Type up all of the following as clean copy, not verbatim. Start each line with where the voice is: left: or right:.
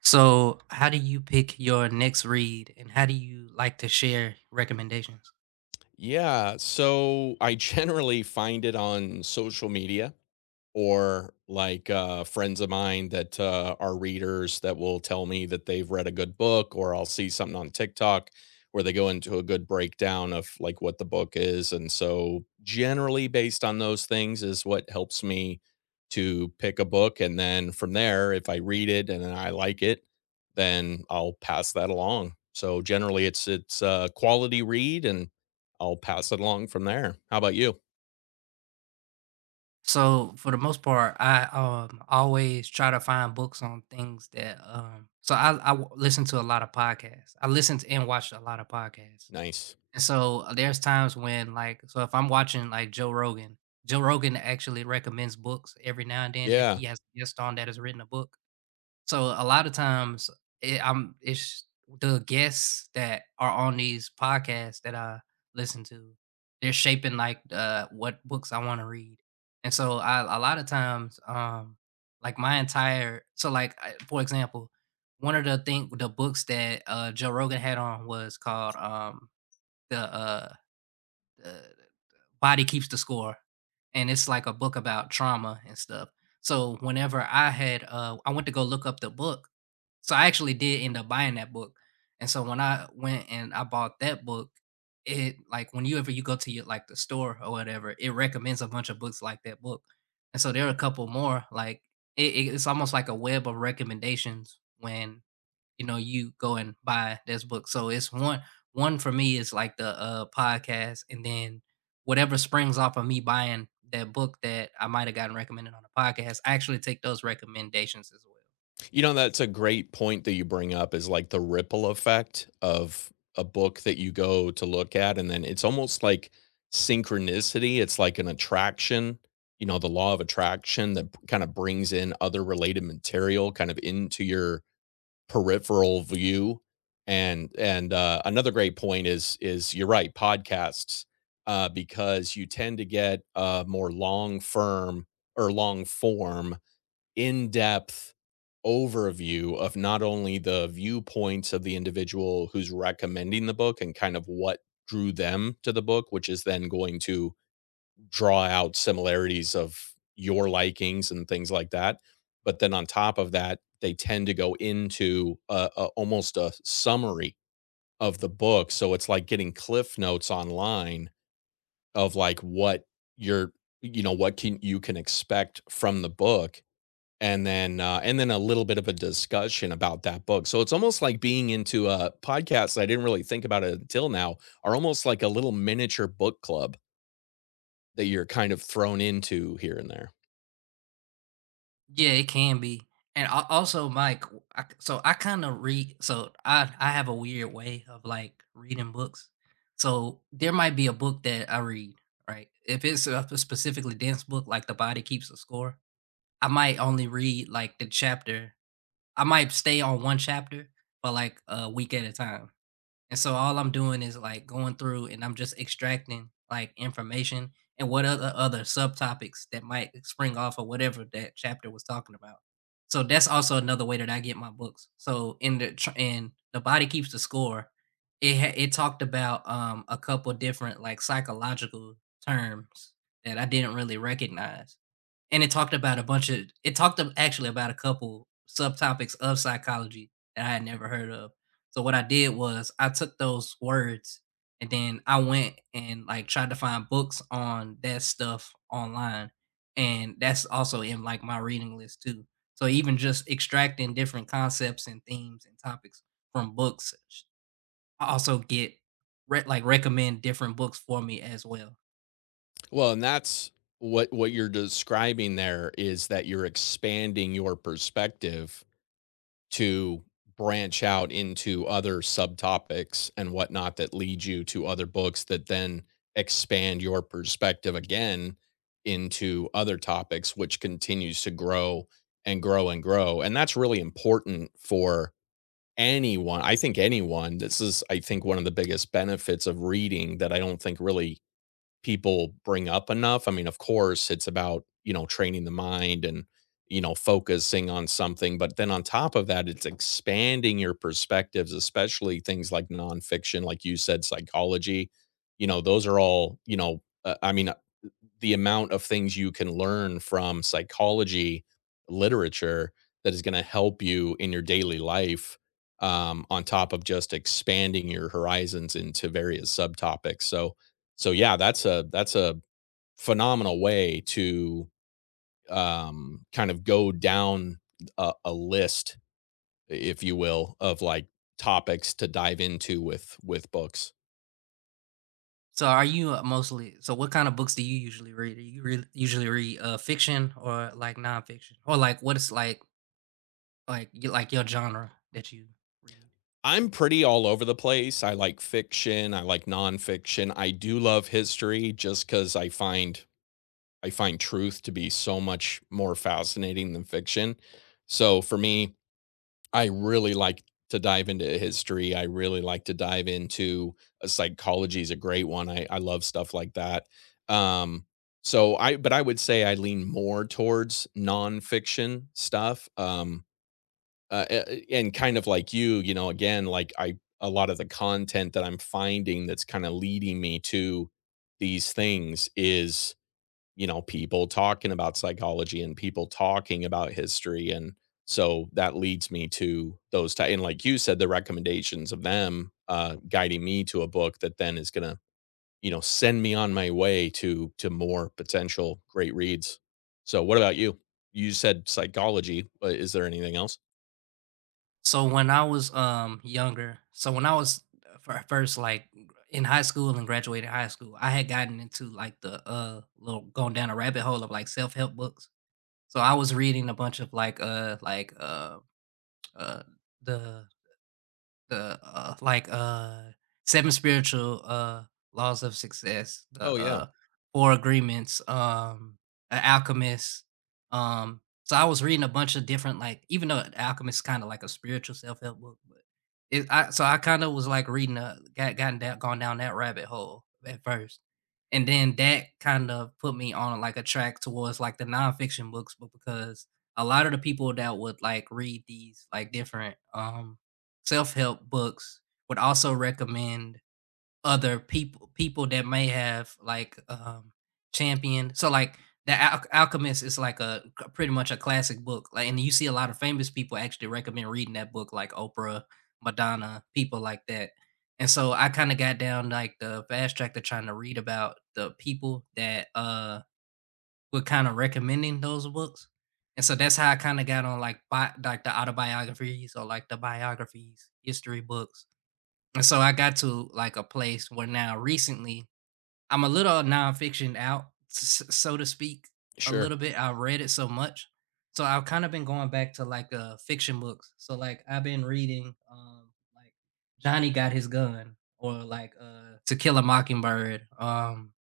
right: So, how do you pick your next read, and how do you like to share recommendations?
left: Yeah, so I generally find it on social media or like friends of mine that are readers that will tell me that they've read a good book, or I'll see something on TikTok where they go into a good breakdown of like what the book is. And so, generally, based on those things, is what helps me to pick a book. And then from there, if I read it and then I like it, then I'll pass that along. So generally, it's a quality read, and I'll pass it along from there. How about you?
right: So, for the most part, I always try to find books on things that listen to a lot of podcasts. I listen to and watch a lot of podcasts,
left: Nice.
right: and so there's times when like so if I'm watching like Joe Rogan, Joe Rogan actually recommends books every now and then if
left: Yeah.
right: he has a guest on that has written a book. So a lot of times it, I'm it's the guests that are on these podcasts that I listen to. They're shaping like what books I want to read, and so I a lot of times like my entire so like I- for example one of the thing the books that Joe Rogan had on was called the uh the Body Keeps the Score, and it's like a book about trauma and stuff. So whenever I went to go look up the book, so I actually did end up buying that book. And so when I went and I bought that book, it like whenever you go to your like the store or whatever, it recommends a bunch of books like that book. And so there are a couple more like it's almost like a web of recommendations when you know you go and buy this book. So it's one for me is like the podcast, and then whatever springs off of me buying that book that I might have gotten recommended on a podcast, I actually take those recommendations as well.
left: You know, that's a great point that you bring up is like the ripple effect of a book that you go to look at. And then it's almost like synchronicity. It's like an attraction, you know, the law of attraction that kind of brings in other related material kind of into your peripheral view. And another great point is you're right, podcasts, because you tend to get a more long firm or long form in-depth overview of not only the viewpoints of the individual who's recommending the book and kind of what drew them to the book, which is then going to draw out similarities of your likings and things like that. But then on top of that, they tend to go into a almost a summary of the book. So it's like getting cliff notes online of like what you're, what can you can expect from the book and then a little bit of a discussion about that book. So it's almost like being into a podcast. I didn't really think about it until now. Are almost like a little miniature book club that you're kind of thrown into here and there.
right: Yeah, it can be. And al also, Mike, w I k so I kinda read, so I have a weird way of, like, reading books. So, there might be a book that I read, right? If it's specifically dense book, like The Body Keeps the Score, I might only read, like, the chapter. I might stay on one chapter for, like, a week at a time. And so all I'm doing is like going through, and I'm just extracting like information and what other subtopics that might spring off or whatever that chapter was talking about. So that's also another way that I get my books. So in in the Body Keeps the Score, it talked about a couple different like psychological terms that I didn't really recognize, and it talked ab actually about a couple subtopics of psychology that I had never heard of. So what I did was I took those words, and then I went and, like, tried to find books on that stuff online, and that's also in, like, my reading list too. So even just extracting different concepts and themes and topics from books, sh I also get re like, recommend different books for me as well.
left: Well, and that's what you're describing there is that you're expanding your perspective to branch out into other subtopics and whatnot that lead you to other books that then expand your perspective again into other topics, which continues to grow and grow and grow. And that's really important for anyone. I think anyone, this is, I think, one of the biggest benefits of reading that I don't think really people bring up enough. I mean, of course, it's about, you know, training the mind and, you know, focusing on something. But then on top of that, it's expanding your perspectives, especially things like nonfiction, like you said, psychology. You know, those are all, you know, I mean, the amount of things you can learn from psychology literature that is going to help you in your daily life on top of just expanding your horizons into various subtopics, so so yeah, that's a phenomenal way to kind of go down a list, if you will, of like topics to dive into with with books.
right: So are you mostly, so what kind of books do you usually read? Do you read usually read fiction or like nonfiction? Or like what is like you like your genre that you read?
left: I'm pretty all over the place. I like fiction. I like nonfiction. I do love history just because I find truth to be so much more fascinating than fiction. So for me, I really like to dive into history. I really like to dive into psychology is a great one. I love stuff like that. Um, so I but I would say I lean more towards nonfiction stuff. And kind of like you know, again, a lot of the content that I'm finding that's kind of leading me to these things is, you know, people talking about psychology and people talking about history. And so that leads me to those. And like you said, the recommendations of them guiding me to a book that then is going to, you know, send me on my way to more potential great reads. So what about you? You said psychology. But Is there anything else?
right: So when I was younger, so when I was first like in high school and graduated high school, I had gotten into like the little going down a rabbit hole of like self-help books. So I was reading a bunch of like uh the the like Seven Spiritual Laws of Success,
left: Oh,
right: the
left: yeah.
right: Four Agreements, a Alchemist. So I was reading a bunch of different like, even though The Alchemist is kind of like a spiritual self-help book, but it I so I kind of was like reading a got gotten that gone down that rabbit hole at first, and then that kind of put me on like a track towards like the nonfiction books. But because a lot of the people that would like read these like different self-help books would also recommend other people that may have like, championed, so, like, The Al Alchemist is like a c pretty much a classic book, like, and you see a lot of famous people actually recommend reading that book, like Oprah, Madonna, people like that, and so I kinda got down, like, the fast track to trying to read about the people that, were kinda recommending those books, and so that's how I kinda got on, like, bi like, the autobiographies or, like, the biographies, history books, and so I got to, like, a place where now recently I'm a little nonfiction out, so to speak, a
left: Sure.
right: little bit. I read it so much. So I've kind of been going back to like fiction books. So like I've been reading like Johnny Got His Gun, or like To Kill a Mockingbird,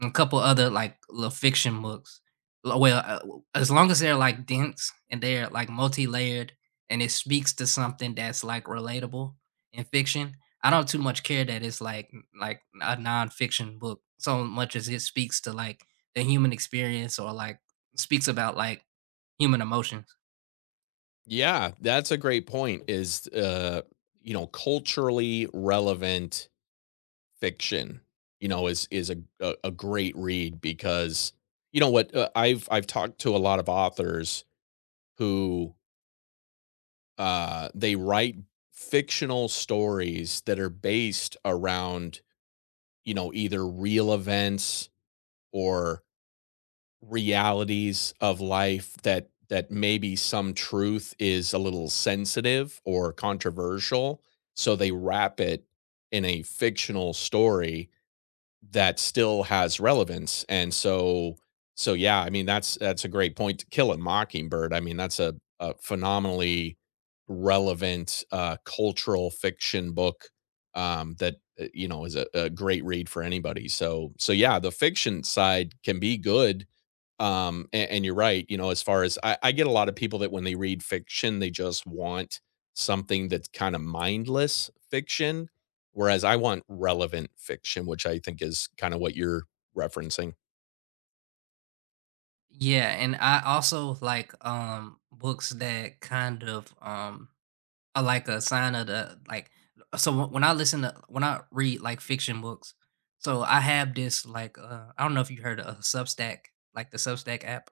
right: and a couple other like little fiction books. Well, as long as they're like dense and they're like multi-layered, and it speaks to something that's like relatable in fiction, I don't too much care that it's like a nonfiction book so much as it speaks to like the human experience, or like speaks about like human emotions.
left: Yeah, that's a great point is, you know, culturally relevant fiction, you know, is a great read because you know what, I've talked to a lot of authors who, they write fictional stories that are based around, you know, either real events or realities of life that that maybe some truth is a little sensitive or controversial, so they wrap it in a fictional story that still has relevance. And so so yeah, I mean, that's a great point. To Kill a Mockingbird, I mean, that's a phenomenally relevant cultural fiction book that you know, is a great read for anybody, so so yeah, the fiction side can be good, and you're right, you know, as far as I get a lot of people that when they read fiction, they just want something that's kind of mindless fiction, whereas I want relevant fiction, which I think is kind of what you're referencing.
right: Yeah, and I also like books that kind of are like a sign of the like, so when I listen to when I read like fiction books, so I have this like I don't know if you heard of Substack, like the Substack app.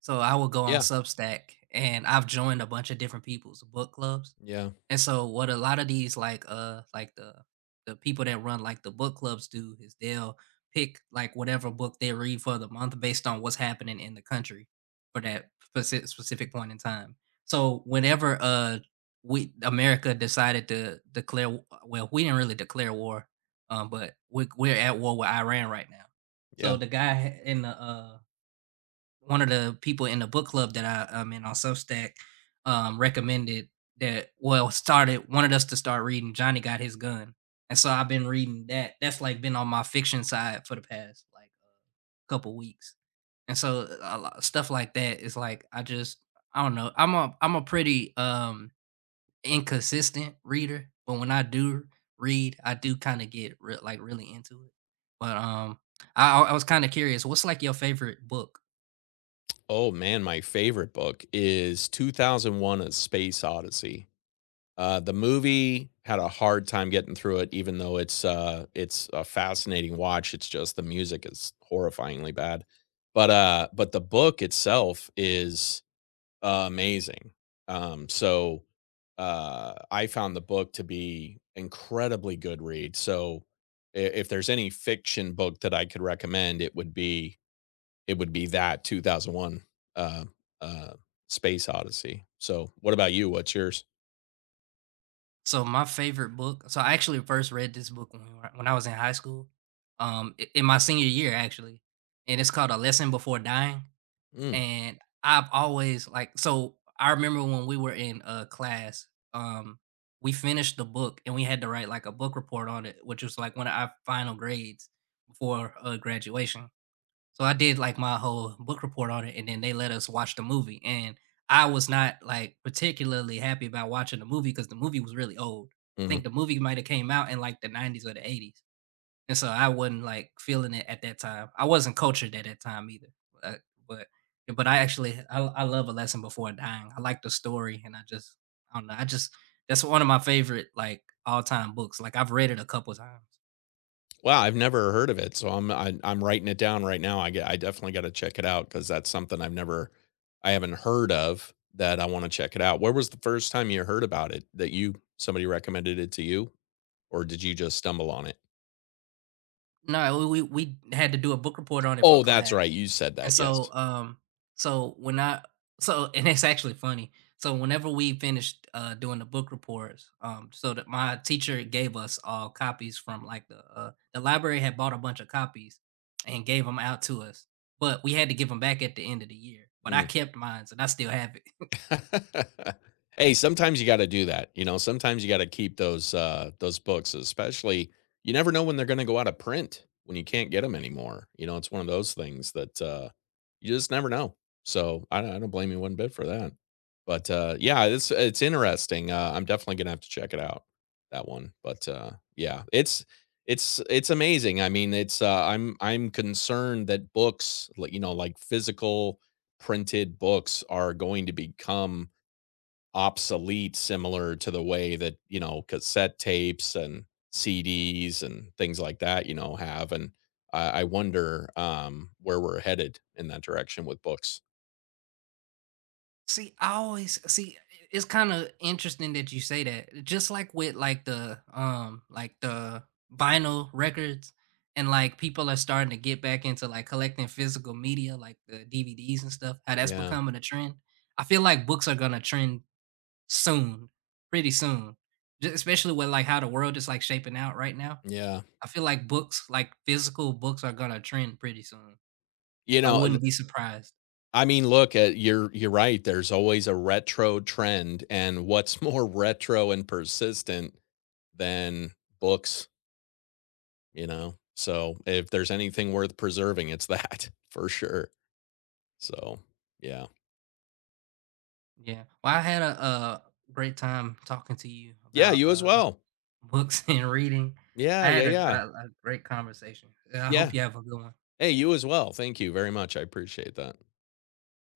right: So I will go on
left: Yeah,
right: Substack, and I've joined a bunch of different people's book clubs.
left: yeah,
right: And so what a lot of these like the people that run like the book clubs do is they'll pick like whatever book they read for the month based on what's happening in the country for that specific point in time. So whenever we America decided to declare well, we didn't really declare war, but we're at war with Iran right now. So
left: yeah.
right: the guy in the one of the people in the book club that I'm in on Substack, recommended that, well, started, wanted us to start reading Johnny Got His Gun. And so I've been reading that. That's like been on my fiction side for the past like couple weeks. And so a lot, stuff like that is like, I just, I don't know. I'm a pretty inconsistent reader, but when I do read, I do kind of get like really into it. But I was kind of curious, what's like your favorite book?
left: Oh man, my favorite book is 2001 A Space Odyssey. The movie had a hard time getting through it, even though it's a fascinating watch. It's just the music is horrifyingly bad, but the book itself is amazing. Um, so I found the book to be incredibly good read. So if there's any fiction book that I could recommend, it would be that 2001 uh, uh, Space Odyssey. So what about you? What's yours?
right: So my favorite book, so I actually first read this book when we were when I was in high school, I in my senior year, actually, and it's called A Lesson Before Dying,
left: Mm,
right: and I've always, like, so I remember when we were in a class, um, we finished the book, and we had to write, like, a book report on it, which was, like, one of our final grades before, graduation. So I did like my whole book report on it, and then they let us watch the movie. And I was not like particularly happy about watching the movie because the movie was really old. I
left: mhm.
right: think the movie might have came out in like the 90s or the 80s, and so I wasn't like feeling it at that time. I wasn't cultured at that time either. Uh, but but I actually I love A Lesson Before Dying. I like the story, and I just I don't know. I just that's one of my favorite like all time books. Like I've read it a couple times.
left: Wow, I've never heard of it, so I'm writing it down right now. I definitely got to check it out because that's something I've never, I haven't heard of that. I want to check it out. Where was the first time you heard about it? That you somebody recommended it to you, or did you just stumble on it?
right: No, we had to do a book report on it for
left: Oh, that's
right: class.
left: right, you said
right: And
left: that. Yes.
right: so, so when I so and it's actually funny. So whenever we finished doing the book reports, so that my teacher gave us all copies from like the library had bought a bunch of copies and gave them out to us, but we had to give them back at the end of the year. But I kept mine, and I still have it.
left: Hey, sometimes you got to do that. You know, sometimes you got to keep those books, especially you never know when they're going to go out of print when you can't get them anymore. You know, it's one of those things that you just never know. So I don't blame you one bit for that. But yeah, it's interesting. I'm definitely going to have to check it out, that one. But yeah, it's amazing. I mean, it's I'm concerned that books, like, you know, like physical printed books are going to become obsolete, similar to the way that, you know, cassette tapes and CDs and things like that, you know, have. And I wonder where we're headed in that direction with books.
right: See, I always see, it's kind of interesting that you say that. Just like with like the vinyl records, and like people are starting to get back into like collecting physical media like the DVDs and stuff, how that's
left: Yeah,
right: becoming a trend. I feel like books are gonna trend soon, pretty soon. Especially with like how the world is like shaping out right now.
left: yeah.
right: I feel like books, like physical books are gonna trend pretty soon.
left: You
right: I
left: know, th-
right: wouldn't be surprised.
left: I mean, look, at you're right. There's always a retro trend, and what's more retro and persistent than books? You know, so if there's anything worth preserving, it's that for sure. So, yeah.
right: Yeah. Well, I had a, great time talking to you
left: Yeah,
right: about,
left: you as well.
right: books and reading.
left: Yeah,
right: I
left: yeah,
right: had a
left: yeah.
right: a a great conversation. I
left: Yeah.
right: hope you have a good one.
left: Hey, you as well. Thank you very much. I appreciate that.